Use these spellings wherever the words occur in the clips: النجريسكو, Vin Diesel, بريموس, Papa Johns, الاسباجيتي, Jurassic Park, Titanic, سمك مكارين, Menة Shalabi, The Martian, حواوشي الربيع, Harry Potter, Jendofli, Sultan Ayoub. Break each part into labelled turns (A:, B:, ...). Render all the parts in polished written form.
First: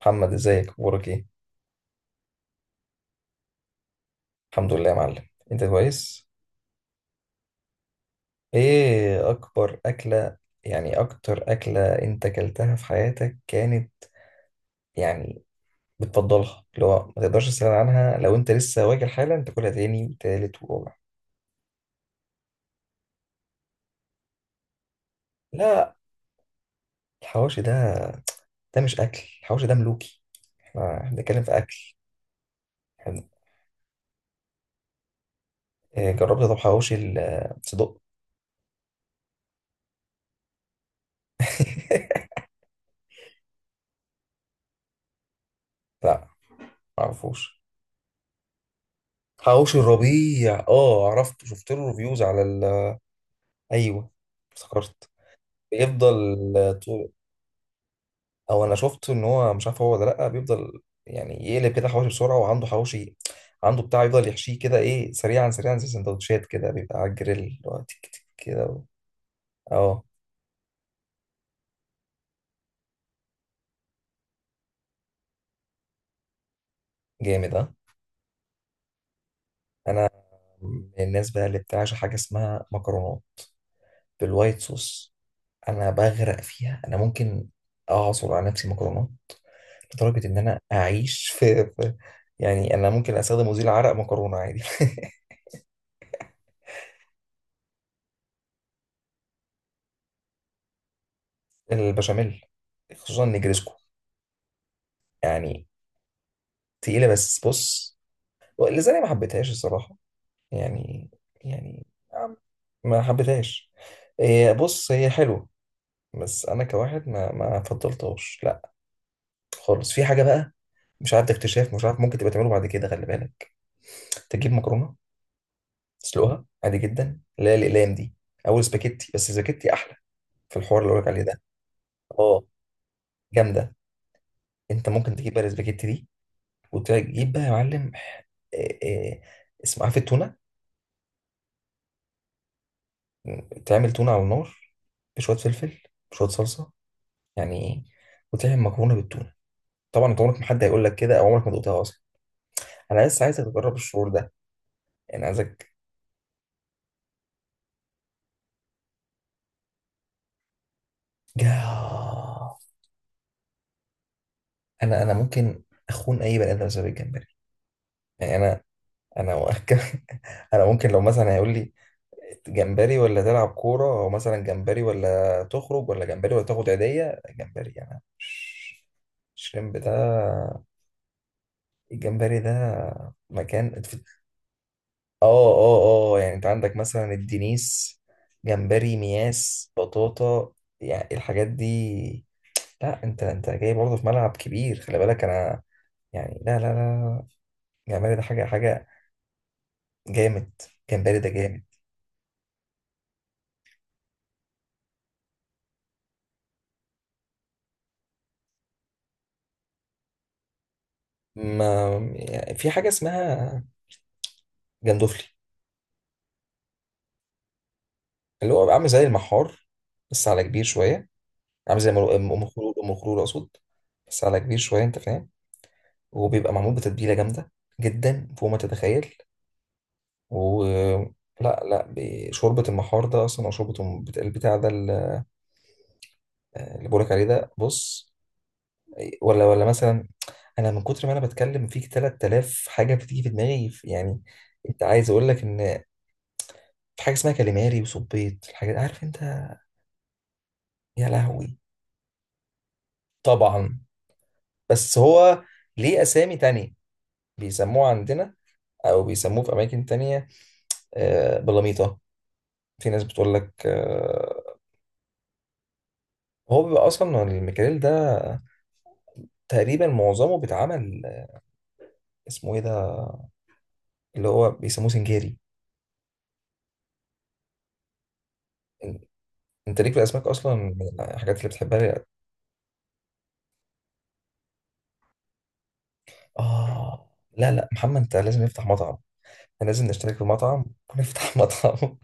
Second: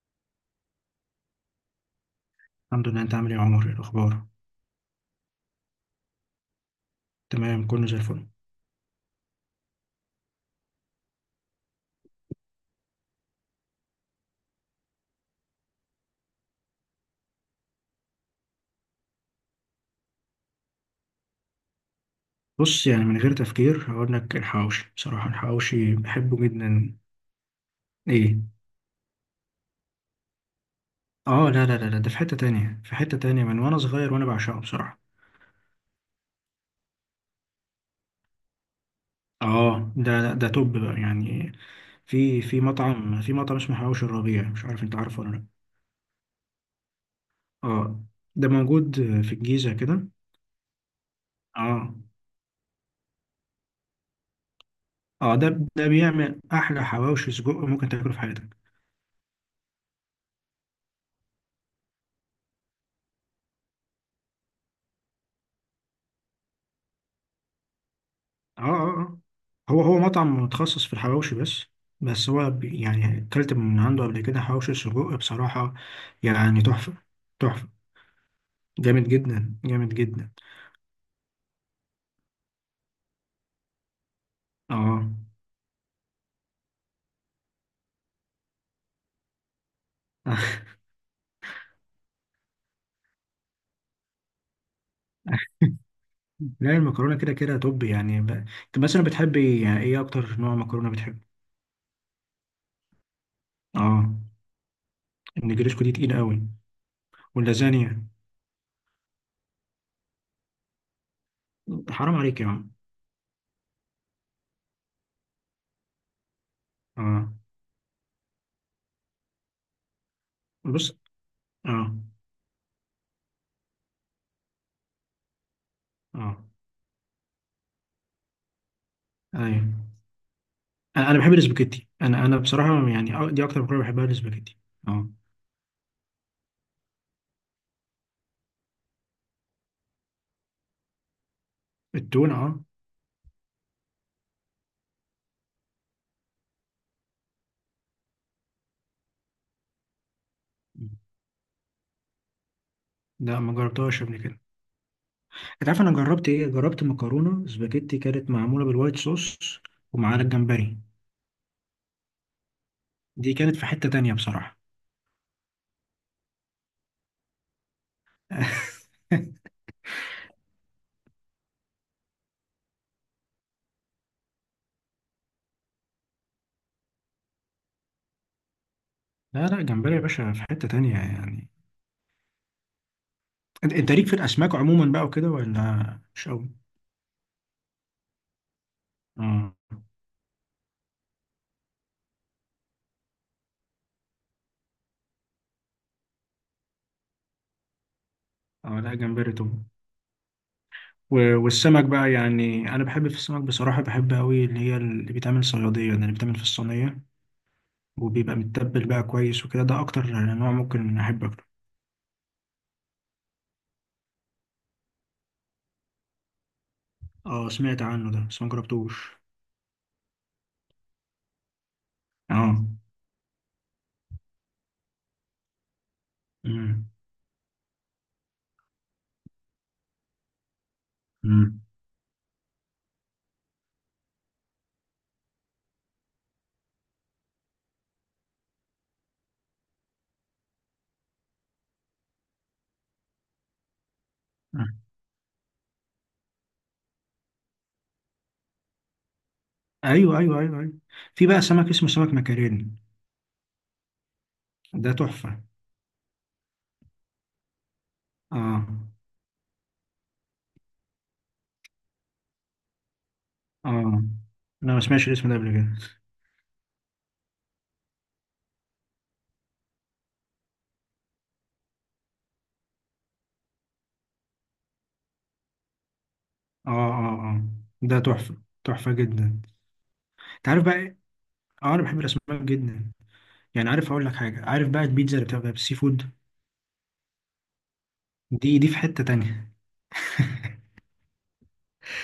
A: محمد، ازيك؟ اخبارك ايه؟
B: الحمد لله، انت عامل ايه يا عمر؟ ايه الاخبار؟
A: الحمد لله يا معلم، انت كويس؟
B: تمام، كله زي الفل.
A: ايه اكبر اكلة، يعني اكتر اكلة انت اكلتها في حياتك كانت، يعني بتفضلها اللي هو ما تقدرش تستغنى عنها، لو انت لسه واكل حالا تاكلها تاني وتالت ورابع؟
B: بص، يعني من غير تفكير هقول لك الحواوشي، بصراحه
A: لا،
B: الحواوشي بحبه جدا.
A: الحواوشي ده،
B: ايه.
A: ده مش اكل. الحواوشي ده ملوكي. إحنا بنتكلم
B: اه،
A: في
B: لا
A: اكل.
B: لا لا لا، ده في حته تانية،
A: إحنا-
B: من وانا صغير وانا بعشقه بصراحه.
A: إيه، جربت طب حواوشي الصدق؟
B: اه، ده توب بقى يعني. في مطعم اسمه حواوشي الربيع، مش عارف انت عارفه ولا لا.
A: لا، معرفوش.
B: اه، ده موجود في الجيزه
A: حواوشي
B: كده.
A: الربيع، اه عرفته، شفت له
B: اه
A: ريفيوز على ال... ايوه افتكرت.
B: اه، ده بيعمل
A: بيفضل
B: احلى
A: طول.
B: حواوشي سجق ممكن تاكله في حياتك.
A: او انا شفت ان هو مش عارف هو ولا لا، بيفضل يعني يقلب كده حواوشي بسرعه، وعنده حواوشي، عنده بتاع يفضل يحشيه كده، ايه، سريعا سريعا زي سندوتشات كده، بيبقى على الجريل اللي هو تك تك
B: اه
A: كده و-
B: اه اه، هو
A: اه
B: مطعم متخصص في الحواوشي بس. بس هو يعني اكلت من عنده قبل كده حواوشي سجق بصراحة، يعني تحفة.
A: جامد اه.
B: تحفة، جامد جدا جامد
A: انا
B: جدا.
A: من الناس بقى اللي بتعشى حاجه اسمها مكرونات بالوايت
B: اه.
A: صوص. انا بغرق فيها، انا ممكن اعصر على نفسي مكرونات، لدرجه ان انا اعيش يعني انا ممكن استخدم مزيل عرق مكرونه عادي.
B: لا، المكرونة كده كده توب يعني انت مثلا بتحبي يعني ايه اكتر نوع مكرونة بتحب؟
A: البشاميل، خصوصا نجرسكو
B: اه.
A: يعني.
B: النجريسكو دي تقيل قوي،
A: تقيلة بس بص،
B: واللازانيا.
A: لازالي ما حبيتهاش الصراحة، يعني، يعني،
B: حرام
A: عم-
B: عليك يا عم.
A: ما حبيتهاش. إيه، بص هي حلوة، بس أنا كواحد ما
B: اه.
A: ما فضلتهاش، لا خالص. في حاجة بقى،
B: بص.
A: مش عارف ده اكتشاف، مش
B: اه
A: عارف، ممكن تبقى تعمله بعد كده، خلي بالك. تجيب مكرونة،
B: اه.
A: تسلقها عادي جدا، اللي هي الأقلام دي، أو سباكيتي، بس
B: ايوه.
A: سباكيتي أحلى، في الحوار اللي بقولك
B: انا
A: عليه
B: بحب
A: ده.
B: الاسباجيتي، انا
A: اه
B: بصراحة يعني دي اكتر
A: جامدة.
B: مكرونة بحبها الاسباجيتي.
A: أنت
B: اه.
A: ممكن تجيب بقى السباكيتي دي وتجيب بقى يا معلم إيه، إيه، اسمه، عارف، التونة.
B: التونة، اه.
A: تعمل تونة على النار، بشوية فلفل، بشوية صلصة، يعني إيه؟ وتعمل مكرونة بالتونة. طبعا انت عمرك ما حد هيقول لك كده، او عمرك ما دقتها اصلا. انا بس
B: لا،
A: عايزك
B: ما
A: تجرب
B: جربتهاش
A: الشعور
B: قبل
A: ده،
B: كده.
A: يعني
B: انت
A: عايزك.
B: عارف انا جربت ايه؟ جربت مكرونه سباجيتي كانت معموله بالوايت صوص ومعاها الجمبري.
A: جاه.
B: دي كانت في حته تانية بصراحه.
A: انا ممكن اخون اي بني ادم بسبب الجمبري. يعني انا، انا، انا ممكن لو مثلا هيقول لي جمبري ولا تلعب كورة، او مثلا جمبري ولا تخرج، ولا جمبري ولا تاخد عيدية، جمبري. يعني انا مش-
B: لا لا،
A: الشريمب ده،
B: جمبري يا باشا في حته تانية يعني.
A: الجمبري ده
B: انت
A: مكان.
B: انت ليك في الاسماك عموما بقى وكده
A: اه
B: ولا
A: اه اه،
B: مش
A: يعني انت
B: قوي؟
A: عندك مثلا الدنيس، جمبري،
B: اه
A: مياس، بطاطا، يعني الحاجات دي. لا انت جاي برضه في ملعب كبير خلي بالك. انا يعني لا لا لا لا، جمبري ده حاجة،
B: اه،
A: حاجة
B: لا جمبري طبعا.
A: جامد. جمبري ده جامد.
B: والسمك بقى يعني، انا بحب في السمك بصراحه، بحب قوي، اللي هي اللي بيتعمل صياديه ده، اللي بيتعمل في الصينيه وبيبقى متبل بقى كويس وكده، ده اكتر نوع ممكن احب اكله.
A: ما يعني في حاجة اسمها جندوفلي،
B: اه، سمعت عنه ده بس ما
A: اللي هو عامل زي
B: جربتوش.
A: المحار بس على كبير شوية. عامل زي مر- ام أم
B: اه.
A: خلول، ام خلول اقصد، بس على كبير شوية انت فاهم، وبيبقى معمول
B: مم.
A: بتتبيلة جامدة جدا فوق ما تتخيل. ولا،
B: مم.
A: لا لا، شوربة المحار ده أصلا، أو شوربة البتاع ده اللي بقولك عليه ده بص. ولا مثلا، أنا من كتر ما أنا بتكلم فيك 3000 حاجة بتيجي في دماغي يعني.
B: آه.
A: أنت عايز أقول لك إن في حاجة اسمها كاليماري وصبيط، الحاجات، عارف أنت.
B: ايوه ايوه ايوه ايوه.
A: يا
B: في بقى
A: لهوي.
B: سمك اسمه سمك مكارين،
A: طبعا.
B: ده
A: بس هو
B: تحفه.
A: ليه أسامي تانية، بيسموه عندنا
B: اه
A: أو بيسموه في أماكن تانية آه، بلاميطة. في ناس بتقول لك
B: اه،
A: آه،
B: انا ما سمعتش الاسم ده قبل كده.
A: هو بيبقى أصلا الميكاريل ده تقريبا معظمه بيتعمل آه، اسمه إيه ده، اللي هو بيسموه سنجاري.
B: اه اه اه، ده تحفه، تحفه
A: إن-
B: جدا.
A: انت ليك في الاسماك
B: انت
A: اصلا
B: عارف بقى إيه؟
A: من الحاجات اللي
B: اه،
A: بتحبها
B: انا بحب
A: لي؟
B: الاسماك جدا. يعني عارف اقول لك حاجه؟ عارف بقى البيتزا اللي بتبقى بالسي فود؟
A: اه لا لا محمد، انت لازم
B: دي
A: نفتح
B: دي في
A: مطعم.
B: حته تانية.
A: إحنا لازم نشترك في مطعم ونفتح مطعم،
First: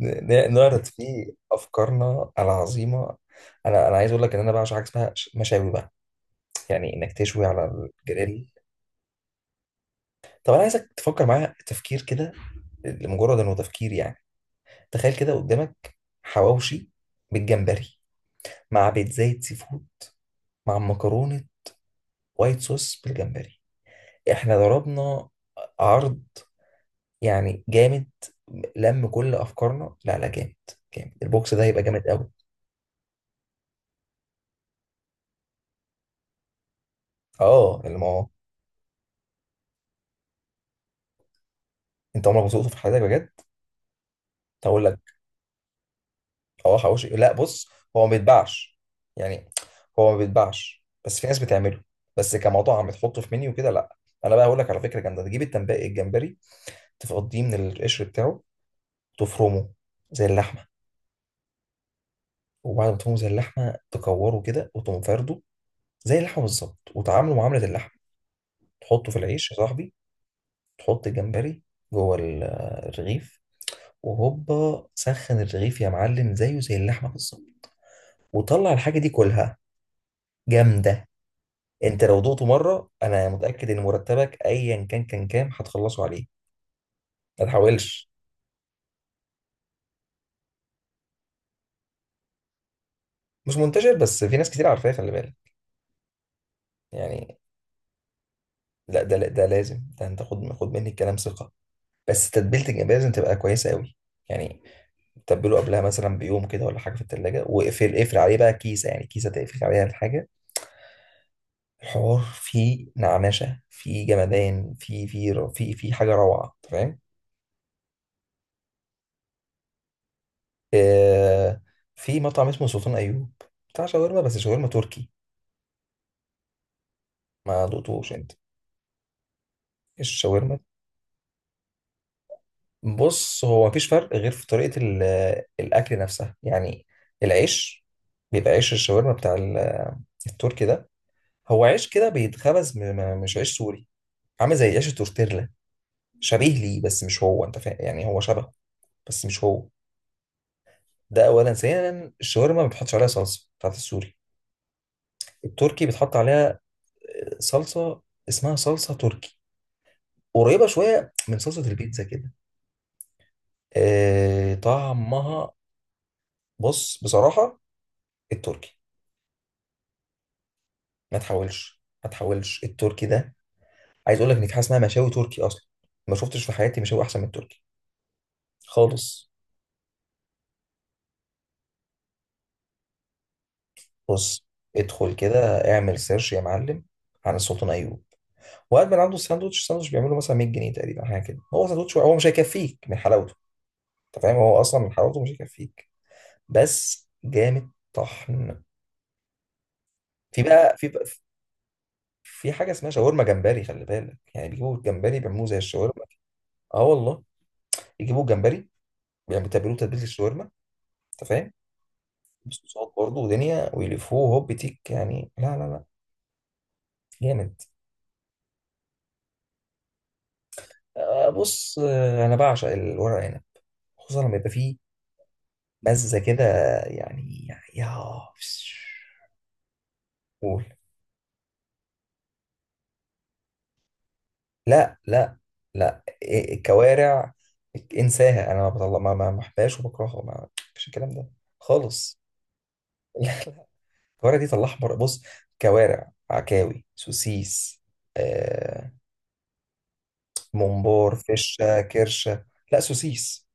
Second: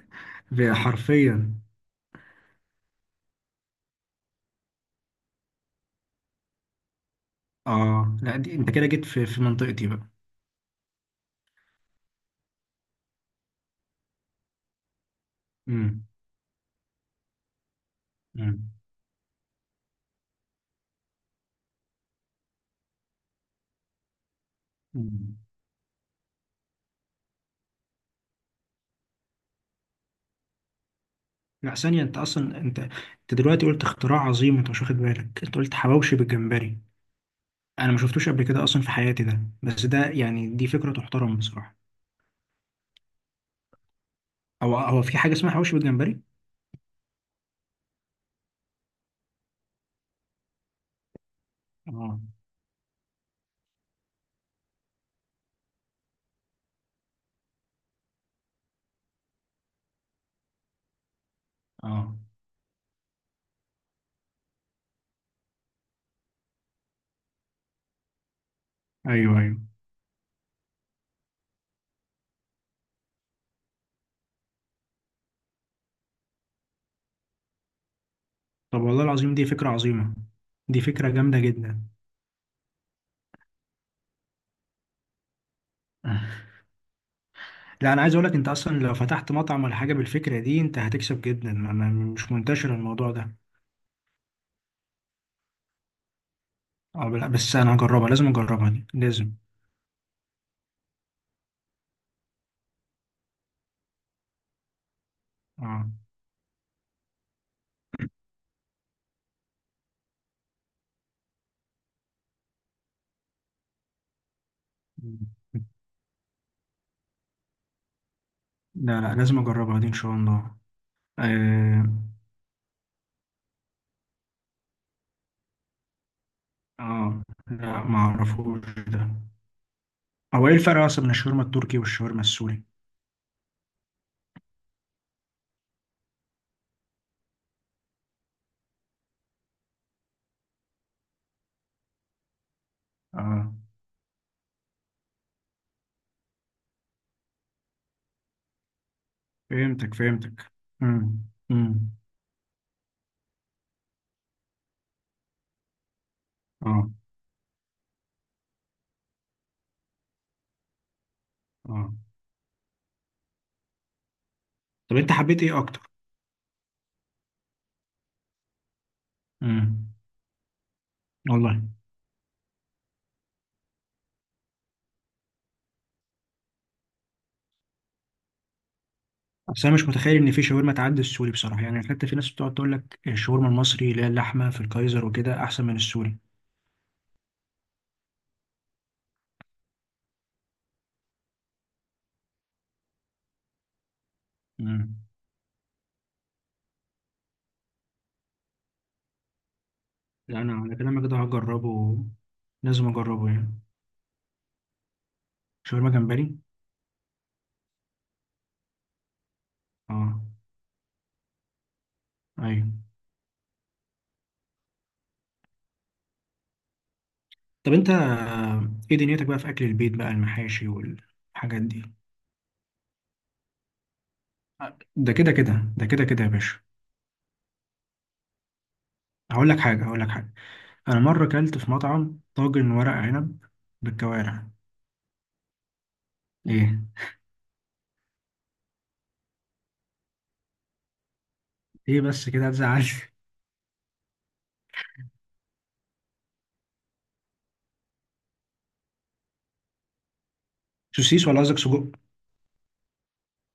A: نعرض فيه
B: حرفيا.
A: افكارنا العظيمه. انا عايز اقول لك ان انا بعشق حاجه اسمها مشاوي بقى، يعني انك تشوي على
B: اه، لا
A: الجريل.
B: دي انت كده جيت في منطقتي بقى.
A: طب انا عايزك تفكر معايا تفكير كده، لمجرد انه تفكير يعني. تخيل كده قدامك
B: امم.
A: حواوشي بالجمبري،
B: امم.
A: مع بيتزاية سي فود، مع مكرونه وايت صوص بالجمبري، احنا ضربنا
B: أمم.
A: عرض، يعني جامد لم كل افكارنا. لا لا جامد، جامد، البوكس ده
B: لا
A: هيبقى
B: ثانيه،
A: جامد
B: انت
A: قوي.
B: اصلا انت دلوقتي قلت اختراع عظيم، انت مش واخد بالك؟ انت قلت حواوشي بالجمبري،
A: اه
B: انا
A: اللي
B: ما
A: ما هو
B: شفتوش قبل كده اصلا في حياتي ده، بس ده يعني دي فكره تحترم بصراحه.
A: انت عمرك ما سوقته في حياتك بجد.
B: هو
A: هقول لك
B: هو في حاجه اسمها حواوشي بالجمبري؟
A: اه حواوشي لا، بص هو ما بيتباعش يعني، هو ما بيتباعش بس في ناس بتعمله،
B: اه.
A: بس كمطعم تحطه في منيو كده لا. انا بقى هقول لك على فكره جامده. تجيب التنباقي الجمبري، تفضيه من القشر بتاعه، تفرمه زي اللحمه،
B: اه.
A: وبعد ما تفرمه زي اللحمه، تكوره كده وتقوم فارده زي اللحمه بالظبط، وتعامله معامله اللحمه. تحطه في
B: ايوه
A: العيش يا
B: ايوه.
A: صاحبي. تحط الجمبري جوه الرغيف، وهوبا، سخن الرغيف يا معلم زيه زي اللحمه بالظبط، وطلع
B: طب
A: الحاجه
B: والله
A: دي
B: العظيم دي
A: كلها
B: فكره عظيمه، دي
A: جامده.
B: فكره جامده جدا.
A: انت لو دقته مره انا متاكد ان مرتبك ايا كان كام هتخلصه عليه. ما
B: لا، انا
A: تحاولش.
B: عايز اقول لك انت اصلا لو فتحت مطعم ولا حاجه بالفكره دي انت هتكسب جدا، مش منتشر الموضوع ده.
A: مش منتشر بس في ناس كتير عارفاه خلي بالك
B: اه، لا
A: يعني.
B: بس انا هجربها، لازم اجربها دي
A: لا ده لا
B: لازم.
A: ده لازم ده انت خد مني الكلام ثقه. بس تتبيله الجمبري لازم تبقى كويسه قوي يعني. تبله قبلها
B: اه،
A: مثلا بيوم كده ولا حاجه في التلاجة، واقفل عليه بقى كيسه، يعني كيسه تقفل عليها الحاجه. الحوار فيه نعنشة، فيه جمدان، فيه حاجة روعة أنت فاهم.
B: لا لا لازم اجربها دي ان شاء الله.
A: آه،
B: اه.
A: في مطعم اسمه سلطان أيوب، بتاع شاورما، بس شاورما تركي.
B: آه.
A: ما
B: لا، ما
A: دقتوش أنت
B: اعرفوش ده. هو ايه
A: الشاورما؟
B: الفرق اصلا بين الشاورما التركي والشاورما السوري؟
A: بص هو مفيش فرق غير في طريقة الأكل نفسها يعني. العيش بيبقى عيش الشاورما بتاع التركي ده، هو عيش كده بيتخبز مش
B: اه،
A: عيش سوري، عامل زي عيش التورتيلا، شبيه ليه بس مش هو، أنت فاهم يعني، هو شبهه بس مش هو.
B: فهمتك فهمتك. امم.
A: ده اولا.
B: امم.
A: ثانيا الشاورما ما بتحطش عليها صلصه بتاعت السوري، التركي بتحط عليها
B: اه.
A: آه، صلصه اسمها صلصه تركي، قريبه شويه من صلصه
B: اه.
A: البيتزا كده آه
B: طب انت حبيت
A: طعمها.
B: ايه اكتر؟
A: بص بصراحه التركي.
B: امم.
A: ما
B: والله.
A: تحاولش، ما تحاولش التركي ده. عايز اقول لك ان في حاجه اسمها مشاوي تركي اصلا، ما شفتش في حياتي مشاوي احسن من التركي خالص.
B: اصل انا مش متخيل ان في شاورما تعدي السوري بصراحه، يعني حتى في ناس بتقعد تقول لك الشاورما المصري اللي هي
A: بص
B: اللحمه في الكايزر
A: ادخل كده،
B: وكده احسن من
A: اعمل
B: السوري.
A: سيرش يا معلم عن السلطان ايوب، وقعد من عنده الساندوتش، الساندوتش بيعمله مثلا 100 جنيه تقريبا حاجه كده، هو ساندوتش هو مش هيكفيك من حلاوته، انت فاهم، هو اصلا من
B: امم.
A: حلاوته مش هيكفيك، بس جامد طحن.
B: لا،
A: في
B: انا على
A: بقى في بقى
B: كلامك ده هجربه.
A: في حاجه
B: لازم
A: اسمها شاورما
B: اجربه يعني.
A: جمبري خلي بالك، يعني بيجيبوا الجمبري بيعملوه زي
B: شاورما
A: الشاورما.
B: جمبري.
A: اه والله، بيجيبوا الجمبري، يعني بيتبلوه تتبيله
B: اه.
A: الشاورما، انت فاهم،
B: ايوه.
A: بصوصات برضه ودنيا، ويلفوه هوب تيك يعني، لا لا لا جامد.
B: طب انت، ايه دنيتك بقى في اكل البيت بقى، المحاشي
A: آه،
B: والحاجات
A: بص
B: دي؟
A: آه، انا بعشق الورق عنب، خصوصا لما يبقى فيه
B: آه، ده كده كده، ده كده
A: مزه
B: كده يا
A: كده
B: باشا.
A: يعني. يا.
B: هقول لك حاجة، هقول لك حاجة.
A: قول.
B: أنا مرة كلت في مطعم طاجن ورق عنب بالكوارع.
A: لا لا لا
B: إيه.
A: الكوارع انساها، انا ما بطلع، ما بحبهاش وبكرهها، ما مفيش الكلام ده
B: إيه،
A: خالص.
B: بس كده هتزعل.
A: الكوارع دي طلعها بره بص، كوارع، عكاوي، سوسيس آه، ممبار،
B: سوسيس ولا قصدك
A: فشه،
B: سجق؟
A: كرشه. لا سوسيس.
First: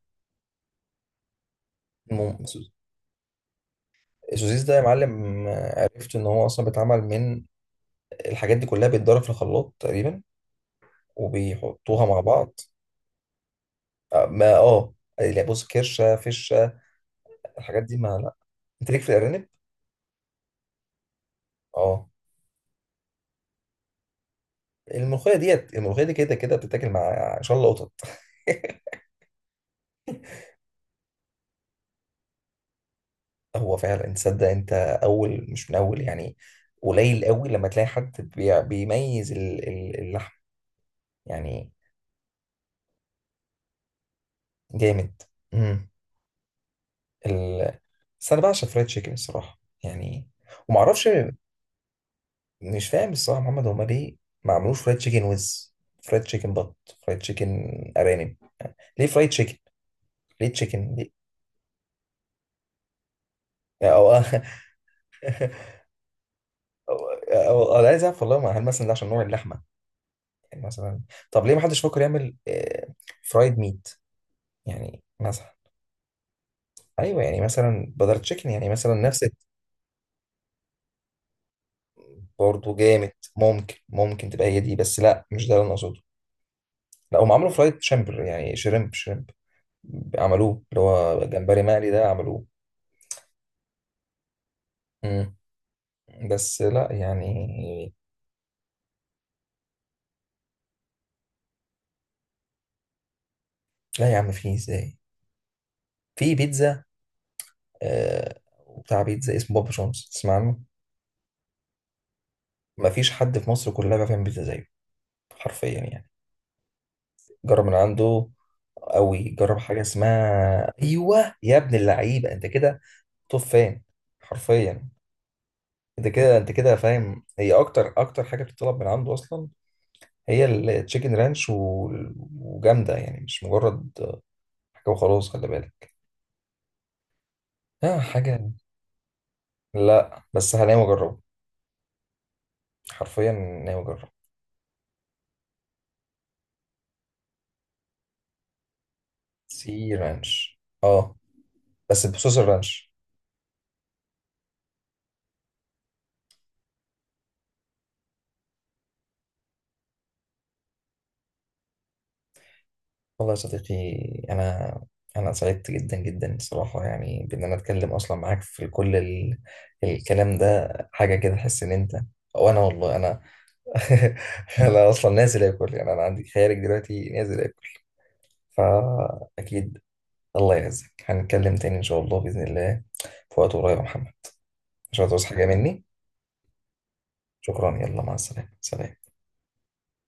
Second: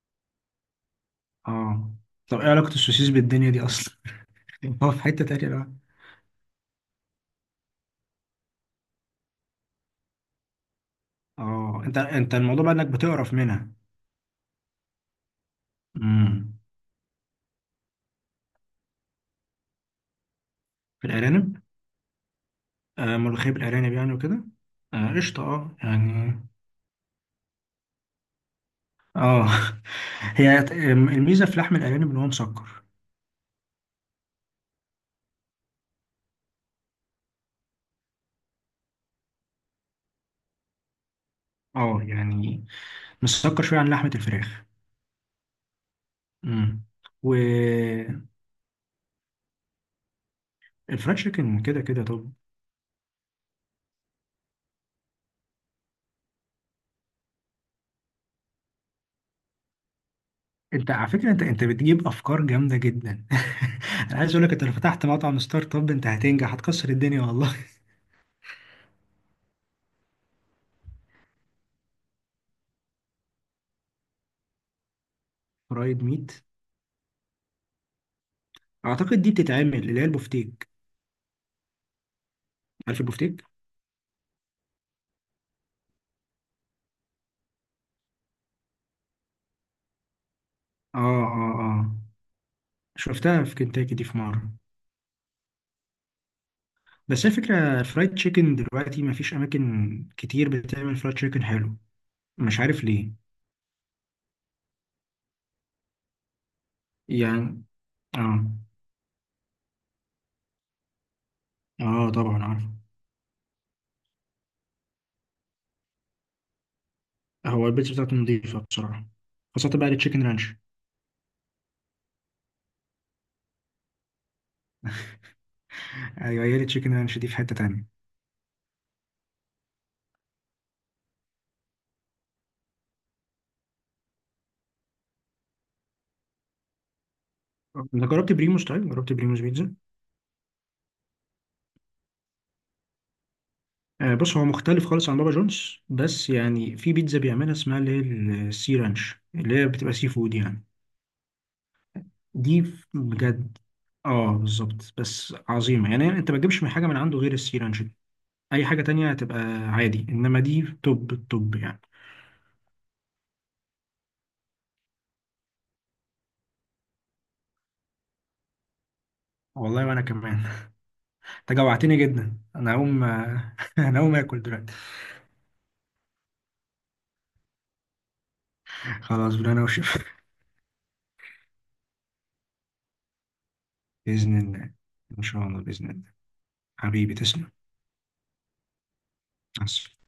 B: آه.
A: مم...
B: طب إيه
A: سو-
B: علاقة السوسيس بالدنيا دي أصلا؟
A: السوسيس ده يا
B: هو في حتة
A: معلم
B: تانية بقى.
A: آه، عرفت ان هو اصلا بيتعمل من الحاجات دي كلها، بيتضرب في الخلاط تقريبا
B: آه، أنت
A: وبيحطوها مع
B: أنت
A: بعض.
B: الموضوع بقى إنك بتقرف منها.
A: آه، ما اه، لا بص كرشه
B: امم.
A: فشه الحاجات دي ما لا. انت ليك في الارانب.
B: في الأرانب.
A: اه.
B: آه، ملوخية بالأرانب يعني وكده. آه
A: الملوخية
B: قشطة،
A: ديت،
B: آه
A: الملوخية دي
B: يعني.
A: كده كده بتتاكل مع شلة قطط.
B: آه. هي الميزة في لحم الأرانب إن هو مسكر.
A: هو فعلا تصدق انت، اول مش من اول يعني، قليل قوي لما تلاقي حد بيميز اللحم يعني.
B: آه يعني، مسكر شوية عن لحمة الفراخ.
A: جامد. امم.
B: امم. و
A: ال... بس انا بعشق فرايد تشيكن الصراحه يعني، وما اعرفش،
B: الفرايد تشيكن كده كده طب.
A: مش فاهم الصراحه محمد هما ليه ما عملوش فرايد تشيكن ويز، فرايد تشيكن بط، فرايد تشيكن ارانب. ليه فرايد تشيكن، ليه
B: انت
A: تشيكن
B: على
A: ليه.
B: فكره انت بتجيب افكار جامده جدا.
A: او
B: انا عايز
A: او
B: اقول لك انت لو فتحت مطعم ستارت اب انت هتنجح، هتكسر الدنيا والله.
A: انا عايز اعرف والله هل مثلا ده عشان نوع اللحمه يعني مثلا. طب ليه ما حدش فكر يعمل فرايد ميت يعني مثلا.
B: فرايد ميت.
A: ايوه يعني مثلا بدل تشيكن يعني مثلا
B: اعتقد
A: نفس.
B: دي بتتعمل اللي هي البفتيك.
A: برضه
B: عارف
A: جامد
B: البفتيك؟
A: ممكن، ممكن تبقى هي دي، بس لا مش ده اللي انا اقصده. لا هم عملوا فرايد شامبر يعني شريمب، عملوه اللي
B: اه
A: هو
B: اه
A: جمبري
B: اه،
A: مقلي ده عملوه.
B: شفتها في كنتاكي دي في مره.
A: مم. بس لا
B: بس هي
A: يعني.
B: فكره الفرايد تشيكن دلوقتي ما فيش اماكن كتير بتعمل فرايد تشيكن حلو، مش عارف ليه.
A: لا يا عم في ازاي، في بيتزا
B: يعني.
A: آه،
B: اه.
A: بتاع بيتزا اسمه بابا جونز تسمع عنه.
B: اه طبعا عارف.
A: مفيش حد في مصر كلها بيعرف يعمل بيتزا زيه، حرفيا يعني. جرب
B: هو
A: من
B: البيتزا بتاعته
A: عنده
B: نظيفه بصراحه،
A: قوي. جرب
B: خاصه
A: حاجه
B: بقى التشيكن رانش.
A: اسمها ايوه يا ابن اللعيبه انت كده توب فان، حرفيا. انت كده،
B: ايوه،
A: انت
B: هي
A: كده
B: التشيكن رانش
A: فاهم
B: دي في
A: هي
B: حته
A: اكتر
B: تانية.
A: اكتر حاجه بتطلب من عنده اصلا. هي التشيكن رانش و- وجامده يعني، مش مجرد حاجه وخلاص، خلي بالك. اه
B: انا جربت
A: حاجه.
B: بريموس، طيب جربت بريموس بيتزا.
A: لا بس هناوي اجربه، حرفيا ناوي اجربه.
B: آه بص، هو مختلف خالص عن بابا جونز، بس يعني في بيتزا بيعملها اسمها اللي هي السي رانش، اللي هي بتبقى
A: سي
B: سي فود
A: رانش
B: يعني.
A: اه، بس بصوص
B: دي
A: الرانش.
B: بجد. اه بالظبط، بس عظيمه يعني، انت ما تجيبش من حاجه من عنده غير السي رانش دي، اي حاجه تانية هتبقى عادي، انما دي توب التوب يعني.
A: والله يا صديقي، أنا، أنا سعدت جدا جدا الصراحة، يعني بإن أنا أتكلم أصلا معاك في كل ال...
B: والله، وانا كمان.
A: الكلام ده حاجة كده،
B: انت
A: أحس إن أنت.
B: جوعتني جدا،
A: أو أنا
B: انا
A: والله
B: هقوم،
A: أنا
B: انا هقوم اكل دلوقتي.
A: أنا أصلا نازل آكل يعني، أنا عندي خيارك دلوقتي نازل آكل،
B: خلاص بالله، انا
A: فأكيد.
B: وشف.
A: الله يعزك، هنتكلم تاني إن شاء الله بإذن الله، في وقت قريب يا محمد.
B: باذن الله.
A: مش
B: ان
A: هتعوز
B: شاء
A: حاجة
B: الله،
A: مني.
B: باذن الله. حبيبي تسلم.
A: شكرا، يلا مع السلامة، سلام.
B: مع السلامة.